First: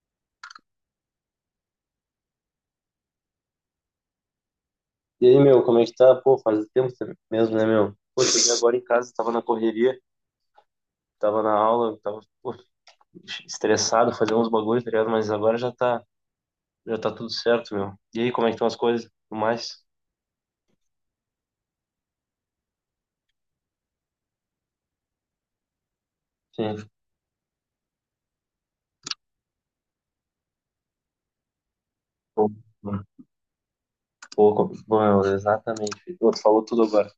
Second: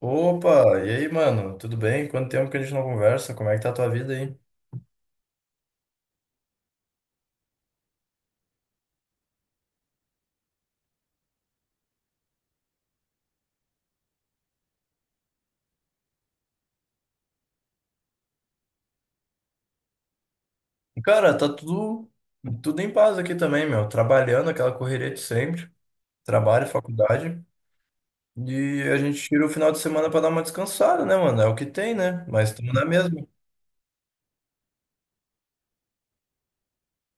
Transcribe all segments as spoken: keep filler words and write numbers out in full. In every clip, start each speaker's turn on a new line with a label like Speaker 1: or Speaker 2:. Speaker 1: Opa, e aí, mano? Tudo bem? Quanto tempo que a gente não conversa? Como é que tá a tua vida aí?
Speaker 2: E aí, meu, como é que tá? Pô, faz tempo mesmo, né, meu? Pô, cheguei agora em casa, tava na correria, tava na aula, tava, pô, estressado, fazendo uns bagulhos, tá ligado? Mas agora já tá, já tá tudo certo, meu. E aí, como é que estão as coisas? Tudo mais?
Speaker 1: Cara, tá tudo, tudo em paz aqui também, meu. Trabalhando aquela correria de sempre, trabalho,
Speaker 2: Sim.
Speaker 1: faculdade. E a gente tira o final de semana pra dar uma descansada, né, mano? É o que tem, né?
Speaker 2: Pô,
Speaker 1: Mas estamos na mesma.
Speaker 2: pô, co- bom, meu, exatamente. Pô, tu falou tudo agora.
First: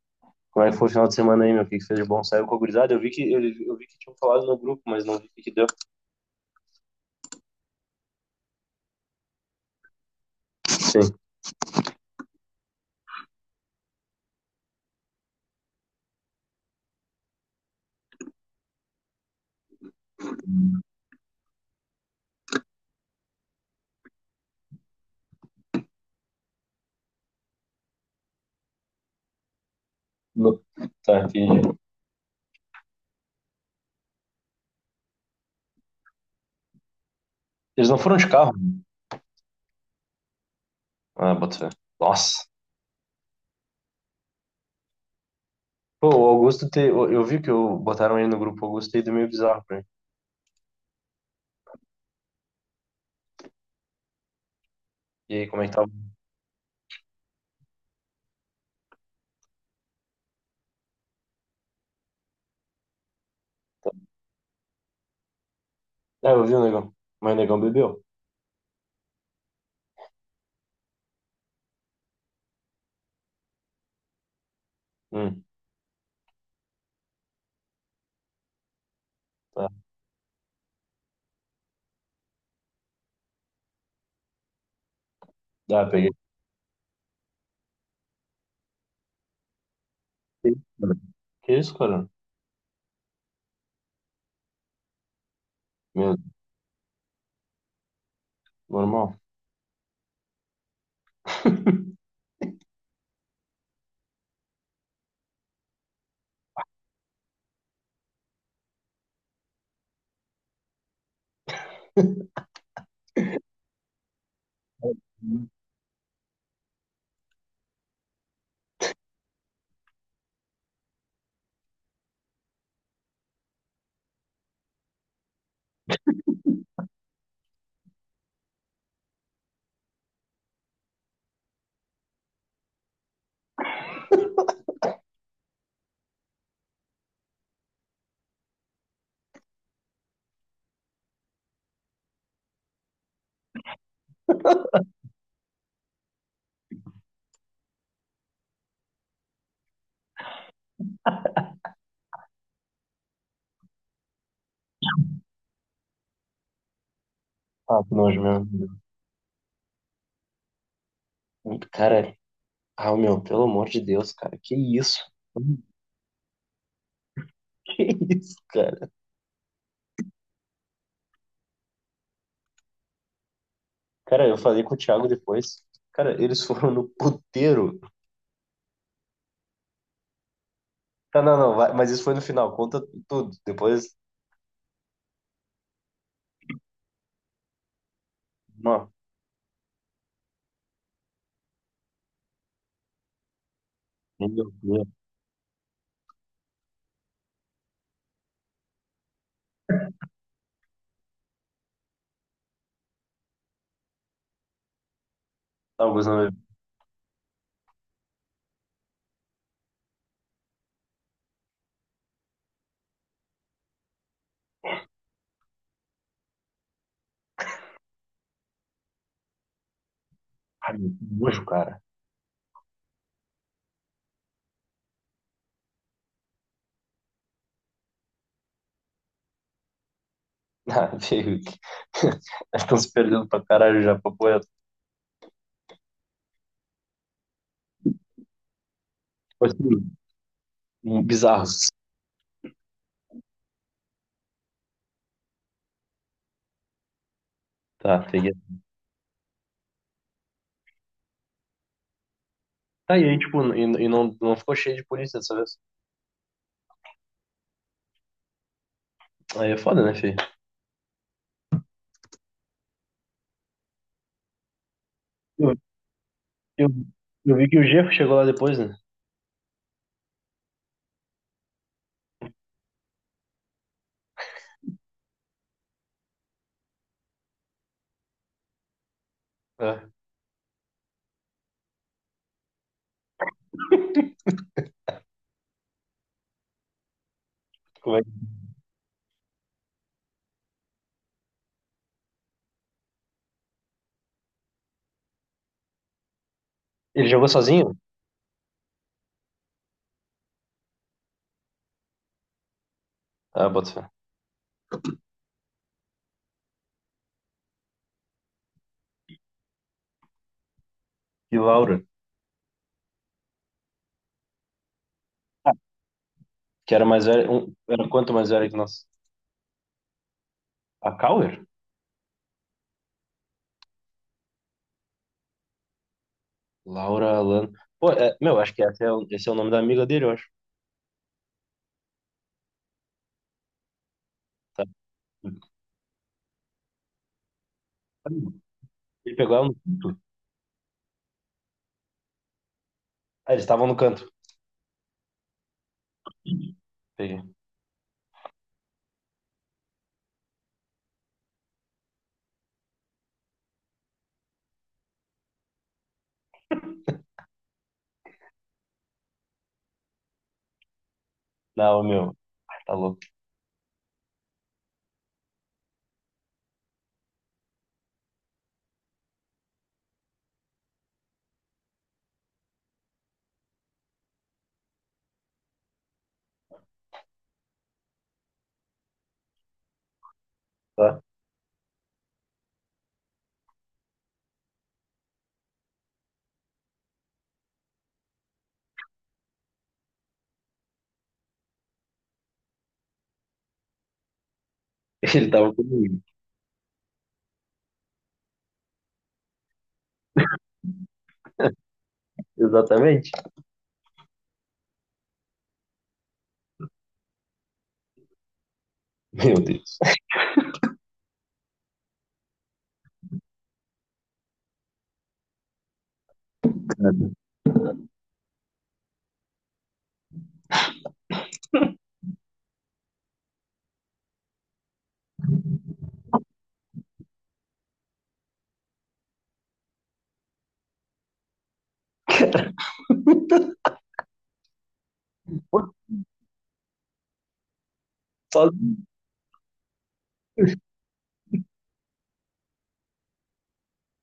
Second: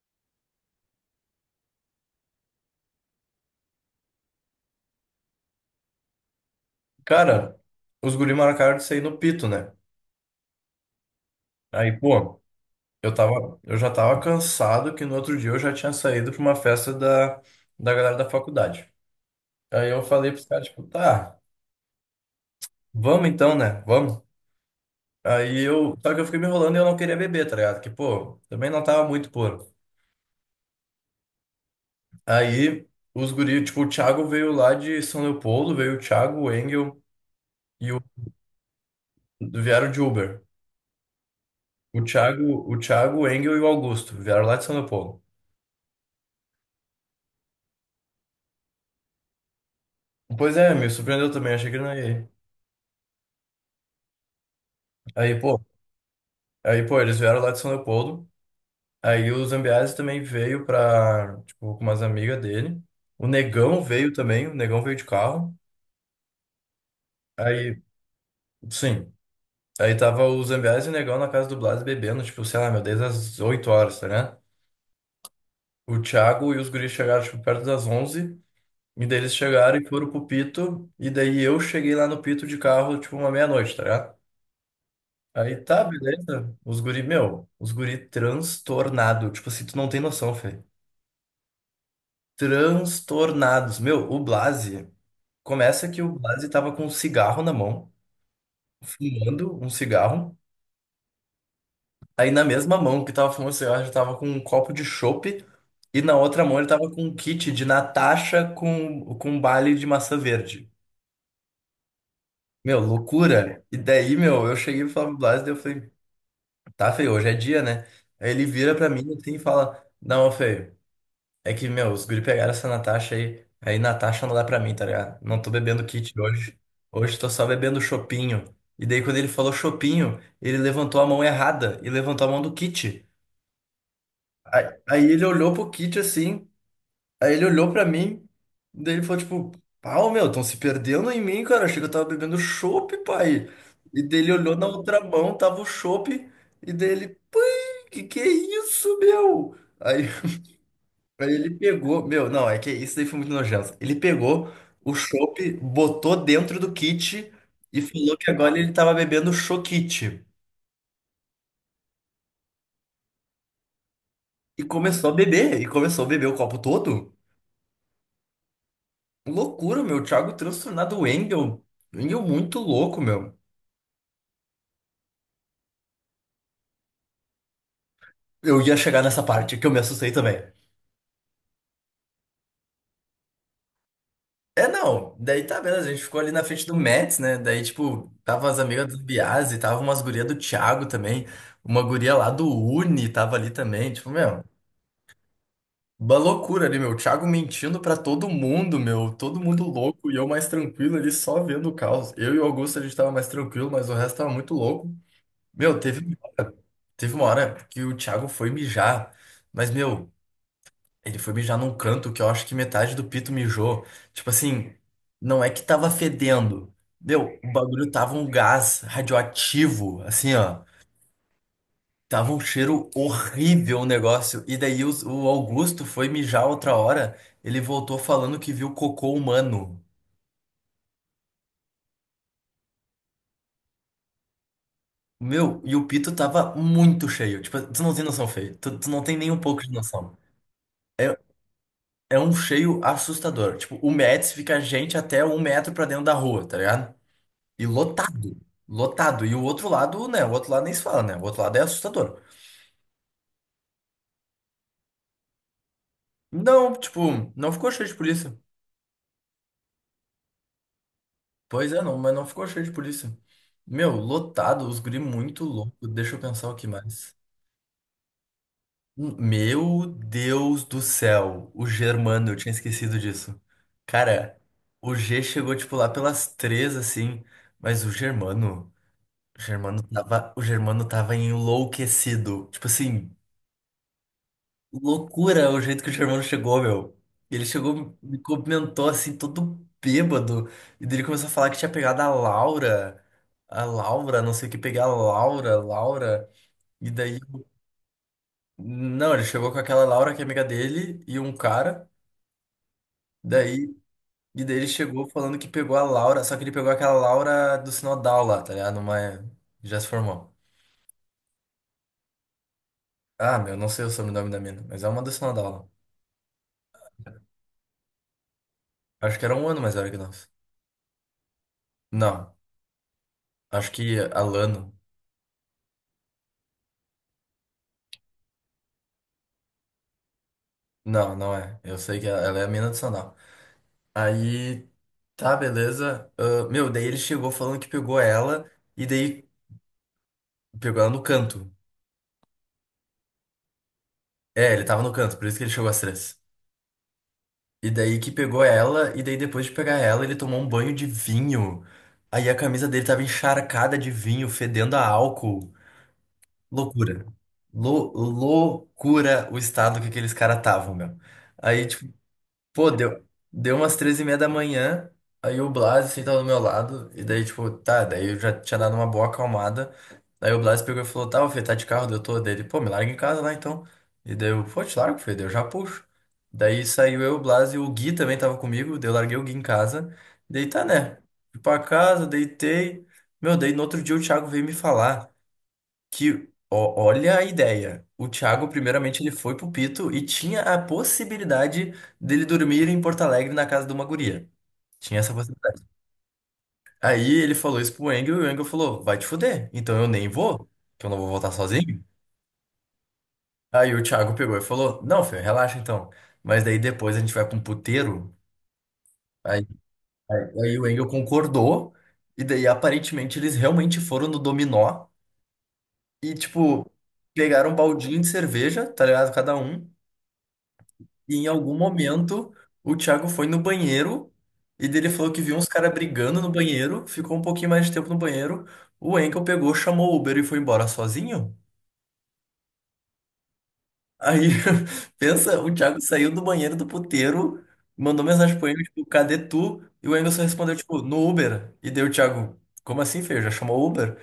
Speaker 2: Como é que foi o final de semana aí, meu? O que que fez de bom? Saiu com a gurizada? Eu vi que, eu, eu vi que tinham falado no grupo, mas não vi o que que deu.
Speaker 1: Cara, os guri marcaram de sair no pito, né?
Speaker 2: Sim.
Speaker 1: Aí, pô, eu tava, eu já tava cansado que no outro dia eu já tinha saído pra uma festa da, da galera da faculdade. Aí eu falei pros caras, tipo, tá, vamos então, né? Vamos. Aí eu, só que eu fiquei me enrolando e eu não queria beber, tá ligado? Que, pô, também não tava muito puro.
Speaker 2: No- Tá, entendi.
Speaker 1: Aí os guri, tipo, o Thiago veio lá de São Leopoldo, veio o Thiago, o Engel
Speaker 2: Eles
Speaker 1: e
Speaker 2: não
Speaker 1: o,
Speaker 2: foram de carro?
Speaker 1: vieram de Uber.
Speaker 2: Ah, bota fé.
Speaker 1: O
Speaker 2: Nossa.
Speaker 1: Thiago, o Thiago, o Engel e o Augusto vieram lá de São Leopoldo.
Speaker 2: Pô, o Augusto, te... eu eu vi que eu... botaram ele no grupo Augusto e do meio bizarro pra mim.
Speaker 1: Pois é, me surpreendeu também, achei que não ia. ir. Aí,
Speaker 2: E aí,
Speaker 1: pô,
Speaker 2: como é que tava?
Speaker 1: aí, pô, eles vieram lá de São Leopoldo. Aí o Zambiase também veio pra, tipo, com umas amigas dele. O Negão veio também, o Negão veio de carro.
Speaker 2: É, eu vi o negão. Mas o negão
Speaker 1: Aí,
Speaker 2: bebeu.
Speaker 1: sim. Aí tava o Zambiase e o Negão na casa do Blas bebendo, tipo, sei lá, meu, desde as oito horas, tá ligado?
Speaker 2: Hum,
Speaker 1: O Thiago e os guris chegaram, tipo, perto das onze. E daí eles
Speaker 2: tá.
Speaker 1: chegaram e foram pro Pito. E daí eu cheguei lá no Pito de carro, tipo, uma meia-noite, tá ligado? Aí tá,
Speaker 2: Ah, peguei.
Speaker 1: beleza. Os guri, meu, os guri transtornado. Tipo assim, tu não tem noção,
Speaker 2: Que
Speaker 1: Fê.
Speaker 2: isso, cara? Que isso, cara?
Speaker 1: Transtornados. Meu, o Blase. Começa que
Speaker 2: Meu,
Speaker 1: o Blase tava com um cigarro na mão,
Speaker 2: normal.
Speaker 1: fumando um cigarro. Aí na mesma mão que tava fumando cigarro, já tava com um copo de chopp. E na outra mão ele tava com um kit de Natasha com, com um baile de maçã verde. Meu, loucura. E daí, meu, eu cheguei pro Flávio Blase e eu falei, tá, feio, hoje é dia, né? Aí ele vira pra mim assim e fala, não, feio. É que, meu, os guri pegaram essa Natasha aí. Aí Natasha não dá pra mim, tá ligado? Não tô bebendo kit hoje. Hoje tô só bebendo chopinho. E daí, quando ele falou chopinho, ele levantou a mão errada e levantou a mão do kit. Aí, aí ele olhou pro kit assim. Aí ele olhou pra mim. Daí ele falou, tipo, pau, meu, tão se perdendo em mim, cara. Achei que eu tava bebendo chopp, pai. E daí ele olhou na outra mão, tava o chopp. E daí ele, pai, que que é isso, meu? Aí. Aí ele pegou, meu, não, é que isso daí foi muito nojento. Ele pegou o chopp, botou dentro do kit
Speaker 2: Ah,
Speaker 1: e
Speaker 2: que nojo
Speaker 1: falou que agora ele
Speaker 2: mesmo.
Speaker 1: tava bebendo choquite.
Speaker 2: Cara, ah, meu, pelo amor de Deus, cara, que
Speaker 1: E
Speaker 2: isso?
Speaker 1: começou a beber, e começou a beber o copo todo.
Speaker 2: Que isso, cara?
Speaker 1: Loucura, meu, o Thiago transtornado, o Engel, o Engel muito louco, meu.
Speaker 2: Cara, eu falei com o Thiago depois. Cara, eles foram no puteiro.
Speaker 1: Eu ia chegar nessa parte que eu me assustei também.
Speaker 2: Tá, não, não, vai, mas isso foi no final, conta tudo. Depois,
Speaker 1: É, não, daí tá beleza, a gente ficou ali na frente do Mets, né? Daí, tipo, tava as amigas
Speaker 2: não.
Speaker 1: do Biase, tava umas gurias do Thiago também, uma guria lá do Uni tava ali também, tipo,
Speaker 2: Meu
Speaker 1: meu.
Speaker 2: Deus,
Speaker 1: Uma loucura ali, meu. O Thiago mentindo pra todo mundo, meu. Todo mundo louco e eu mais tranquilo ali só vendo o caos. Eu e o Augusto a gente tava mais tranquilo, mas o resto tava muito louco. Meu,
Speaker 2: Augusto
Speaker 1: teve,
Speaker 2: não bebeu.
Speaker 1: teve uma hora que o Thiago foi mijar, mas, meu, ele foi mijar num canto que eu acho que metade do pito mijou. Tipo assim, não é que tava fedendo. Meu, o bagulho tava um gás radioativo, assim, ó.
Speaker 2: Ai, meu, que nojo, cara.
Speaker 1: Tava um cheiro horrível o negócio. E daí os- o Augusto foi mijar outra hora. Ele voltou falando que viu cocô humano.
Speaker 2: Ah, veio que estão se perdendo pra caralho já, papo reto.
Speaker 1: Meu, e o pito tava muito cheio. Tipo, tu não tem noção, Fê. Tu, tu não tem nem um
Speaker 2: Tipo
Speaker 1: pouco de
Speaker 2: assim,
Speaker 1: noção.
Speaker 2: um-
Speaker 1: É,
Speaker 2: bizarros.
Speaker 1: é um cheio assustador. Tipo, o Médici fica gente até um metro pra dentro da rua, tá ligado? E
Speaker 2: Tá, peguei.
Speaker 1: lotado. Lotado. E o outro lado, né? O outro lado nem se fala, né? O outro lado é assustador.
Speaker 2: Tá, e aí, tipo, e, e não, não ficou cheio de polícia dessa vez.
Speaker 1: Não, tipo, não ficou cheio de polícia.
Speaker 2: Aí é foda, né, filho?
Speaker 1: Pois é, não, mas não ficou cheio de polícia. Meu, lotado, os guri muito
Speaker 2: Eu,
Speaker 1: louco. Deixa eu pensar o que
Speaker 2: eu,
Speaker 1: mais.
Speaker 2: eu vi que o Jeff chegou lá depois, né?
Speaker 1: Hum, Meu Deus do céu, o Germano, eu tinha esquecido disso. Cara, o G chegou tipo lá pelas três assim, mas o Germano, o Germano
Speaker 2: É.
Speaker 1: tava, o Germano tava enlouquecido. Tipo assim, loucura o jeito que o Germano chegou, meu. Ele chegou,
Speaker 2: Como é
Speaker 1: me
Speaker 2: que-
Speaker 1: comentou assim, todo bêbado. E daí ele começou a falar que tinha pegado a Laura. A Laura, não sei o que, pegar a Laura, Laura. E
Speaker 2: Ele
Speaker 1: daí.
Speaker 2: jogou sozinho?
Speaker 1: Não, ele chegou com aquela Laura que é amiga dele e um cara.
Speaker 2: Ah, bota
Speaker 1: Daí.
Speaker 2: fé.
Speaker 1: E daí ele chegou falando que pegou a Laura. Só que ele pegou aquela Laura do Sinodal lá, tá ligado? Uma. Já se formou.
Speaker 2: E Laura,
Speaker 1: Ah, meu, não sei o sobrenome da mina, mas é uma do Sinodal lá.
Speaker 2: que era mais velha, um, era quanto mais velha que nós?
Speaker 1: Acho que era um ano mais velho que nós.
Speaker 2: A Cauer?
Speaker 1: Não, acho que Alano.
Speaker 2: Laura Alan. Pô, é, meu, acho que esse é, o- esse é o nome da amiga dele, eu acho.
Speaker 1: Não, não é. Eu sei que ela ela é a mina do Sonal.
Speaker 2: Tá.
Speaker 1: Aí, tá, beleza. Ah, meu, daí ele chegou falando que pegou ela e
Speaker 2: Ele
Speaker 1: daí
Speaker 2: pegou ela no canto.
Speaker 1: pegou ela no canto.
Speaker 2: Ah, eles estavam no canto.
Speaker 1: É, ele tava no canto, por isso que ele chegou às três.
Speaker 2: Peguei.
Speaker 1: E daí que pegou ela, e daí depois de pegar ela, ele tomou um banho de vinho. Aí a camisa dele tava encharcada de vinho, fedendo a álcool. Loucura. Lou- loucura o estado que aqueles caras estavam, meu. Aí,
Speaker 2: Não,
Speaker 1: tipo,
Speaker 2: meu,
Speaker 1: pô,
Speaker 2: tá louco.
Speaker 1: deu, deu umas três e meia da manhã, aí o Blas sentado do meu lado, e daí, tipo, tá, daí eu já tinha dado uma boa acalmada. Aí o Blas pegou e falou, tá, ô Fê, tá de carro, daí eu tô dele, pô, me larga em casa lá então. E daí eu, pô, te largo, Fê, daí eu já puxo. Daí saiu eu, o Blas e o Gui também tava comigo, daí eu larguei o Gui em casa. Daí tá, né?
Speaker 2: Tá?
Speaker 1: Fui pra casa, deitei. Meu, daí no outro dia o Thiago veio me falar. Que, ó- olha a ideia. O Thiago, primeiramente, ele foi pro Pito e tinha a possibilidade dele dormir em Porto Alegre na casa de uma guria. Tinha essa
Speaker 2: Ele tava
Speaker 1: possibilidade.
Speaker 2: comigo.
Speaker 1: Aí ele falou isso pro Engel e o Engel falou: vai te fuder, então eu nem vou, que eu não vou voltar sozinho.
Speaker 2: Exatamente.
Speaker 1: Aí o Thiago pegou e falou: não, filho, relaxa então. Mas daí depois a gente vai pra um puteiro.
Speaker 2: Meu
Speaker 1: Aí,
Speaker 2: Deus.
Speaker 1: aí, aí o Engel concordou, e daí aparentemente eles realmente foram no dominó e, tipo, pegaram um baldinho de cerveja, tá ligado? Cada um. E em algum momento, o Thiago foi no banheiro e dele falou que viu uns caras brigando no banheiro, ficou um pouquinho mais de tempo no banheiro. O Enkel pegou, chamou o Uber e foi embora sozinho.
Speaker 2: Cara.
Speaker 1: Aí, pensa, o
Speaker 2: Pô,
Speaker 1: Thiago saiu do banheiro do puteiro, mandou mensagem pro
Speaker 2: só
Speaker 1: Enkel, tipo, cadê tu? E o Engel só respondeu, tipo, no Uber. E daí o Thiago, como assim, feio? Já chamou o Uber?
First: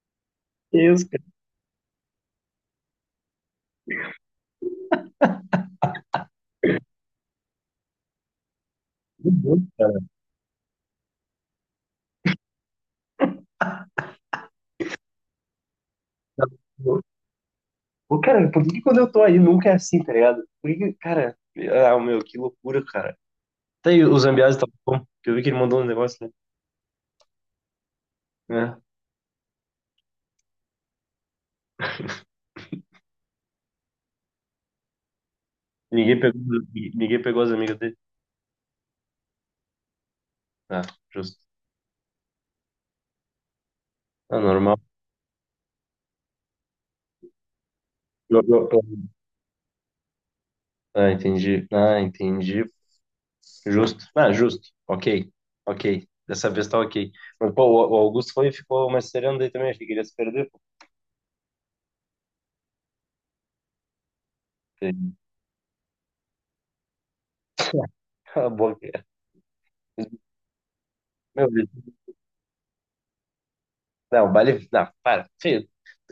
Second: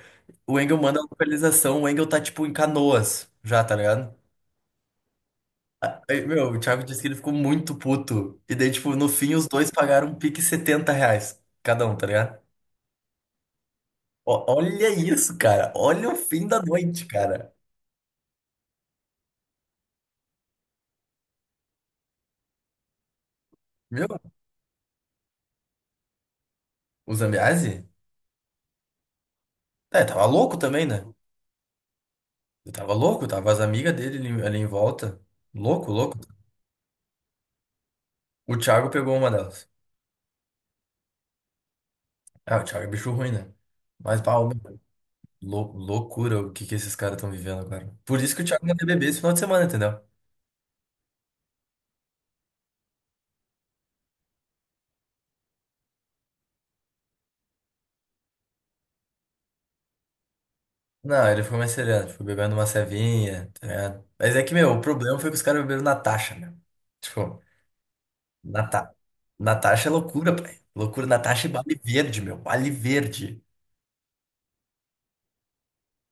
Speaker 1: O Engel manda a
Speaker 2: Deus, cara.
Speaker 1: localização, o Engel tá, tipo, em Canoas, já, tá ligado? Aí, meu, o Thiago disse que ele ficou muito puto. E daí, tipo, no
Speaker 2: Meu
Speaker 1: fim, os
Speaker 2: Deus,
Speaker 1: dois
Speaker 2: cara.
Speaker 1: pagaram um pique setenta reais cada um, tá ligado? Ó, olha isso, cara. Olha o fim da noite, cara.
Speaker 2: Pô, cara, por que que quando eu tô aí nunca é assim, tá ligado? Por que, que- cara, ah, meu, que loucura, cara. Tá aí,
Speaker 1: Meu,
Speaker 2: o Zambiase tá bom, que eu vi que ele mandou um negócio,
Speaker 1: o Zambiase?
Speaker 2: né? É.
Speaker 1: É, tava louco também, né? Ele tava louco, tava as amigas dele ali, ali em volta. Louco, louco.
Speaker 2: Ninguém pegou, ninguém pegou as amigas dele.
Speaker 1: O Thiago pegou uma delas.
Speaker 2: Ah, justo.
Speaker 1: Ah, o Thiago é bicho ruim, né? Mas,
Speaker 2: Ah,
Speaker 1: pau,
Speaker 2: normal.
Speaker 1: meu, lou- loucura o que que esses caras estão vivendo agora. Por isso
Speaker 2: Eu-
Speaker 1: que o Thiago
Speaker 2: eu-
Speaker 1: não
Speaker 2: eu-
Speaker 1: quer beber esse final de semana, entendeu?
Speaker 2: Ah, entendi. Ah, entendi. Justo. Ah, justo. Ok. Ok. Dessa vez tá ok. Mas, pô, o o Augusto foi e ficou magisteriano daí também. Achei que ele ia se perder. Pô.
Speaker 1: Não, ele ficou mais sereno, tipo, bebendo uma cevinha, tá ligado? Mas é que, meu, o
Speaker 2: porque-
Speaker 1: problema foi que os caras beberam Natasha, meu. Tipo,
Speaker 2: Cala a boca.
Speaker 1: Nata...
Speaker 2: É.
Speaker 1: Natasha é loucura, pai. Loucura, Natasha
Speaker 2: Meu
Speaker 1: e Bale
Speaker 2: Deus.
Speaker 1: Verde, meu. Bale Verde.
Speaker 2: Não, o baile. Não, para. Feio.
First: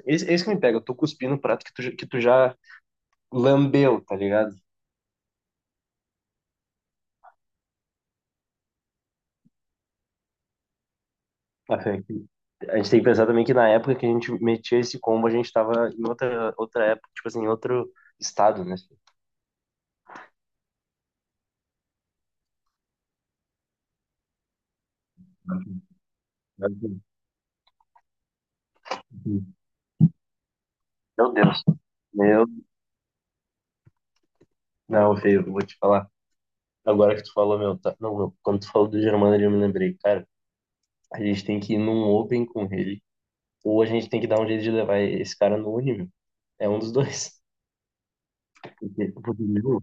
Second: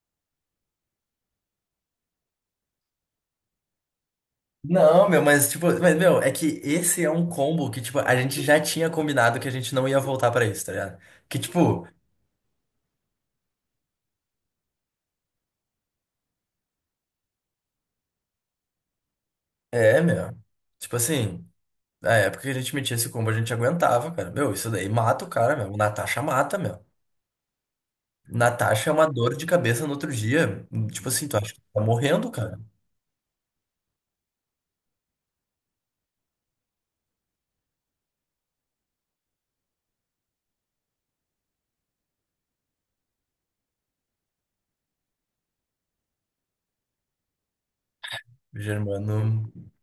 Speaker 2: Esse, esse que me pega. Eu tô cuspindo o prato que tu, já- que tu já lambeu, tá ligado?
Speaker 1: Não, meu, mas, tipo, mas, meu, é que esse é um combo que, tipo, a gente já tinha combinado que a gente não ia voltar pra isso, tá ligado? Que,
Speaker 2: Ah,
Speaker 1: tipo,
Speaker 2: é que- A gente tem que pensar também que na época que a gente metia esse combo, a gente tava em outra, outra época, tipo assim, em outro estado, né?
Speaker 1: é, meu. Tipo assim, na época que a gente metia esse combo, a gente aguentava, cara. Meu, isso daí mata o cara, meu. O Natasha mata, meu.
Speaker 2: Meu
Speaker 1: Natasha é uma dor de cabeça no outro dia. Tipo assim, tu acha que
Speaker 2: Deus.
Speaker 1: tá morrendo,
Speaker 2: Meu.
Speaker 1: cara?
Speaker 2: Não, feio, vou te falar. Agora que tu falou, meu, tá... não, meu, quando tu falou do Germano, eu me lembrei, cara, a gente tem que ir num Open com ele, ou a gente tem que dar um jeito de levar esse cara no Uni, meu. É um dos dois. Porque- porque,
Speaker 1: Germano.
Speaker 2: meu,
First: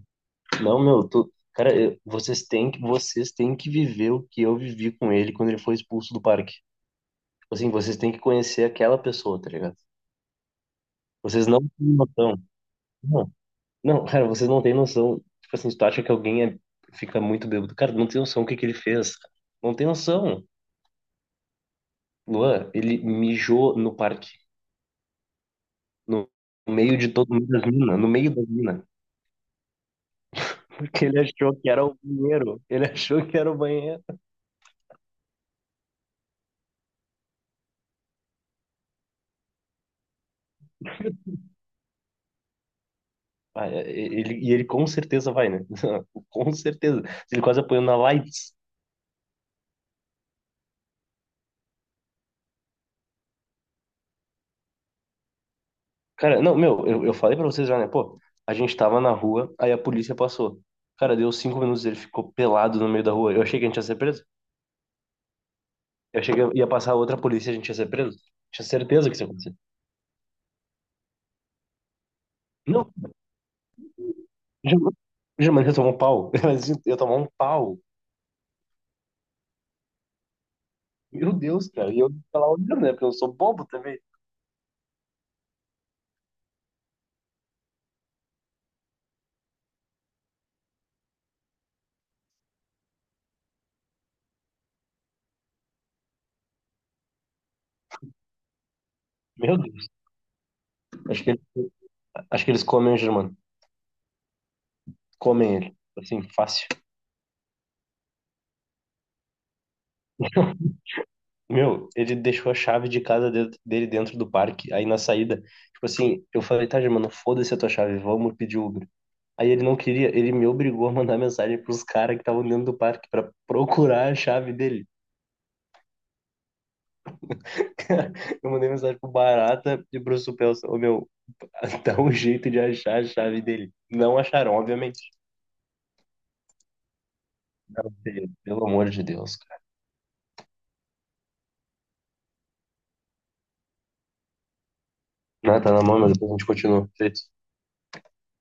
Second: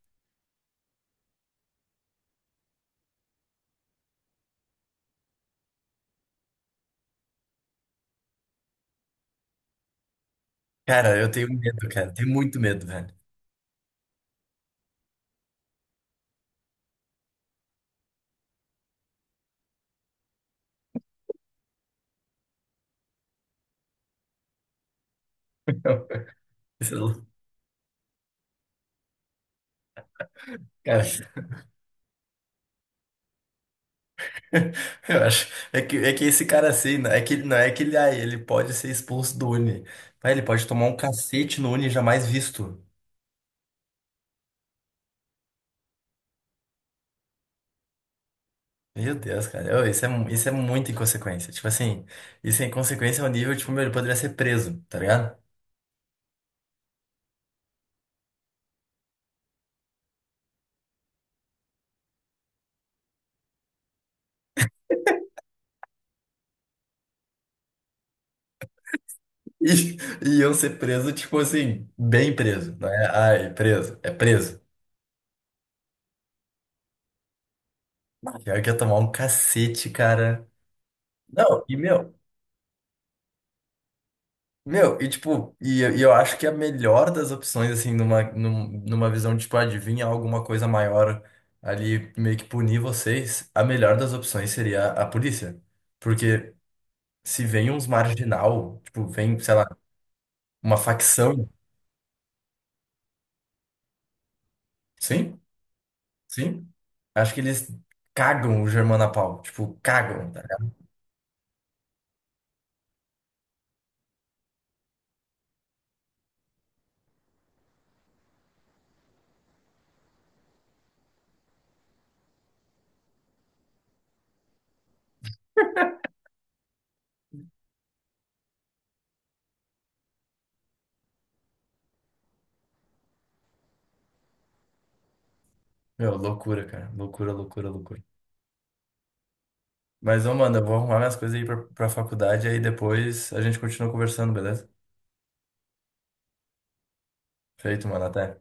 Speaker 2: não, meu, tu, cara, eu- vocês têm que, vocês têm que viver o que eu vivi com ele quando ele foi expulso do parque. Tipo assim, vocês têm que conhecer aquela pessoa, tá ligado?
Speaker 1: Cara, eu
Speaker 2: Vocês
Speaker 1: tenho
Speaker 2: não têm
Speaker 1: medo, cara. Tenho
Speaker 2: noção.
Speaker 1: muito medo, velho.
Speaker 2: Não, não, cara, vocês não têm noção. Tipo assim, tu acha que alguém é, fica muito bêbado. Cara, não tem noção o que que ele fez. Não tem noção. Luan, ele mijou no parque. No meio
Speaker 1: Sei
Speaker 2: de
Speaker 1: lá.
Speaker 2: todo mundo das minas. No meio das minas.
Speaker 1: Cara,
Speaker 2: Porque ele achou que era o banheiro. Ele achou que era o banheiro.
Speaker 1: eu acho. É que, é que esse cara assim, não é que, não é que ele, ah, ele pode ser expulso do Uni. Mas ele pode tomar um cacete no Uni jamais visto.
Speaker 2: Ah, é, é, ele, e ele com certeza vai, né? Com certeza. Ele quase apanhou na lights.
Speaker 1: Meu Deus, cara. Ô, isso é, mu- isso é muita inconsequência. Tipo assim, isso é inconsequência ao nível, tipo, meu, ele poderia ser preso, tá ligado?
Speaker 2: Cara, não, meu, eu, eu falei pra vocês já, né? Pô, a gente tava na rua, aí a polícia passou. Cara, deu cinco minutos, ele ficou pelado no meio da rua. Eu achei que a gente ia ser preso. Eu achei que ia passar outra polícia e a gente ia ser preso. Tinha certeza que isso ia acontecer.
Speaker 1: E e iam ser preso, tipo assim, bem preso. Não
Speaker 2: Não,
Speaker 1: é, ai, preso, é preso.
Speaker 2: jamais, jamais ia tomar um pau. Imagina, eu ia tomar um pau.
Speaker 1: Pior que ia tomar um cacete, cara.
Speaker 2: Meu
Speaker 1: Não,
Speaker 2: Deus,
Speaker 1: e
Speaker 2: cara. E eu
Speaker 1: meu,
Speaker 2: tava lá olhando, né? Porque eu sou bobo também.
Speaker 1: meu, e tipo, e, eu- e eu acho que a melhor das opções, assim, numa, num- numa visão de, tipo, adivinha alguma coisa maior ali, meio que punir vocês, a melhor das opções seria a polícia. Porque se vem uns marginal, tipo, vem, sei
Speaker 2: Meu
Speaker 1: lá,
Speaker 2: Deus.
Speaker 1: uma
Speaker 2: Acho que,
Speaker 1: facção,
Speaker 2: acho que eles comem o Germano.
Speaker 1: sim,
Speaker 2: Comem ele. Assim, fácil.
Speaker 1: sim, acho que eles cagam o Germano a pau, tipo, cagam.
Speaker 2: Meu, ele deixou a chave de casa de- dele dentro do parque, aí na saída. Tipo assim, eu falei, tá, Germano, foda-se a tua chave, vamos pedir Uber. Aí ele não queria, ele me obrigou a mandar mensagem pros caras que estavam dentro do parque pra procurar a chave dele. Eu mandei mensagem pro Barata e pro Supelso. Ô, meu, dá um jeito de achar a chave dele. Não acharam, obviamente.
Speaker 1: Meu, loucura, cara. Loucura, loucura,
Speaker 2: Não,
Speaker 1: loucura.
Speaker 2: pelo amor de Deus.
Speaker 1: Mas, ô, mano, eu vou arrumar minhas coisas aí pra, pra faculdade, aí depois a gente continua conversando, beleza?
Speaker 2: Ah, tá na mão, mas depois a gente continua. Feito.
Speaker 1: Feito, mano, até.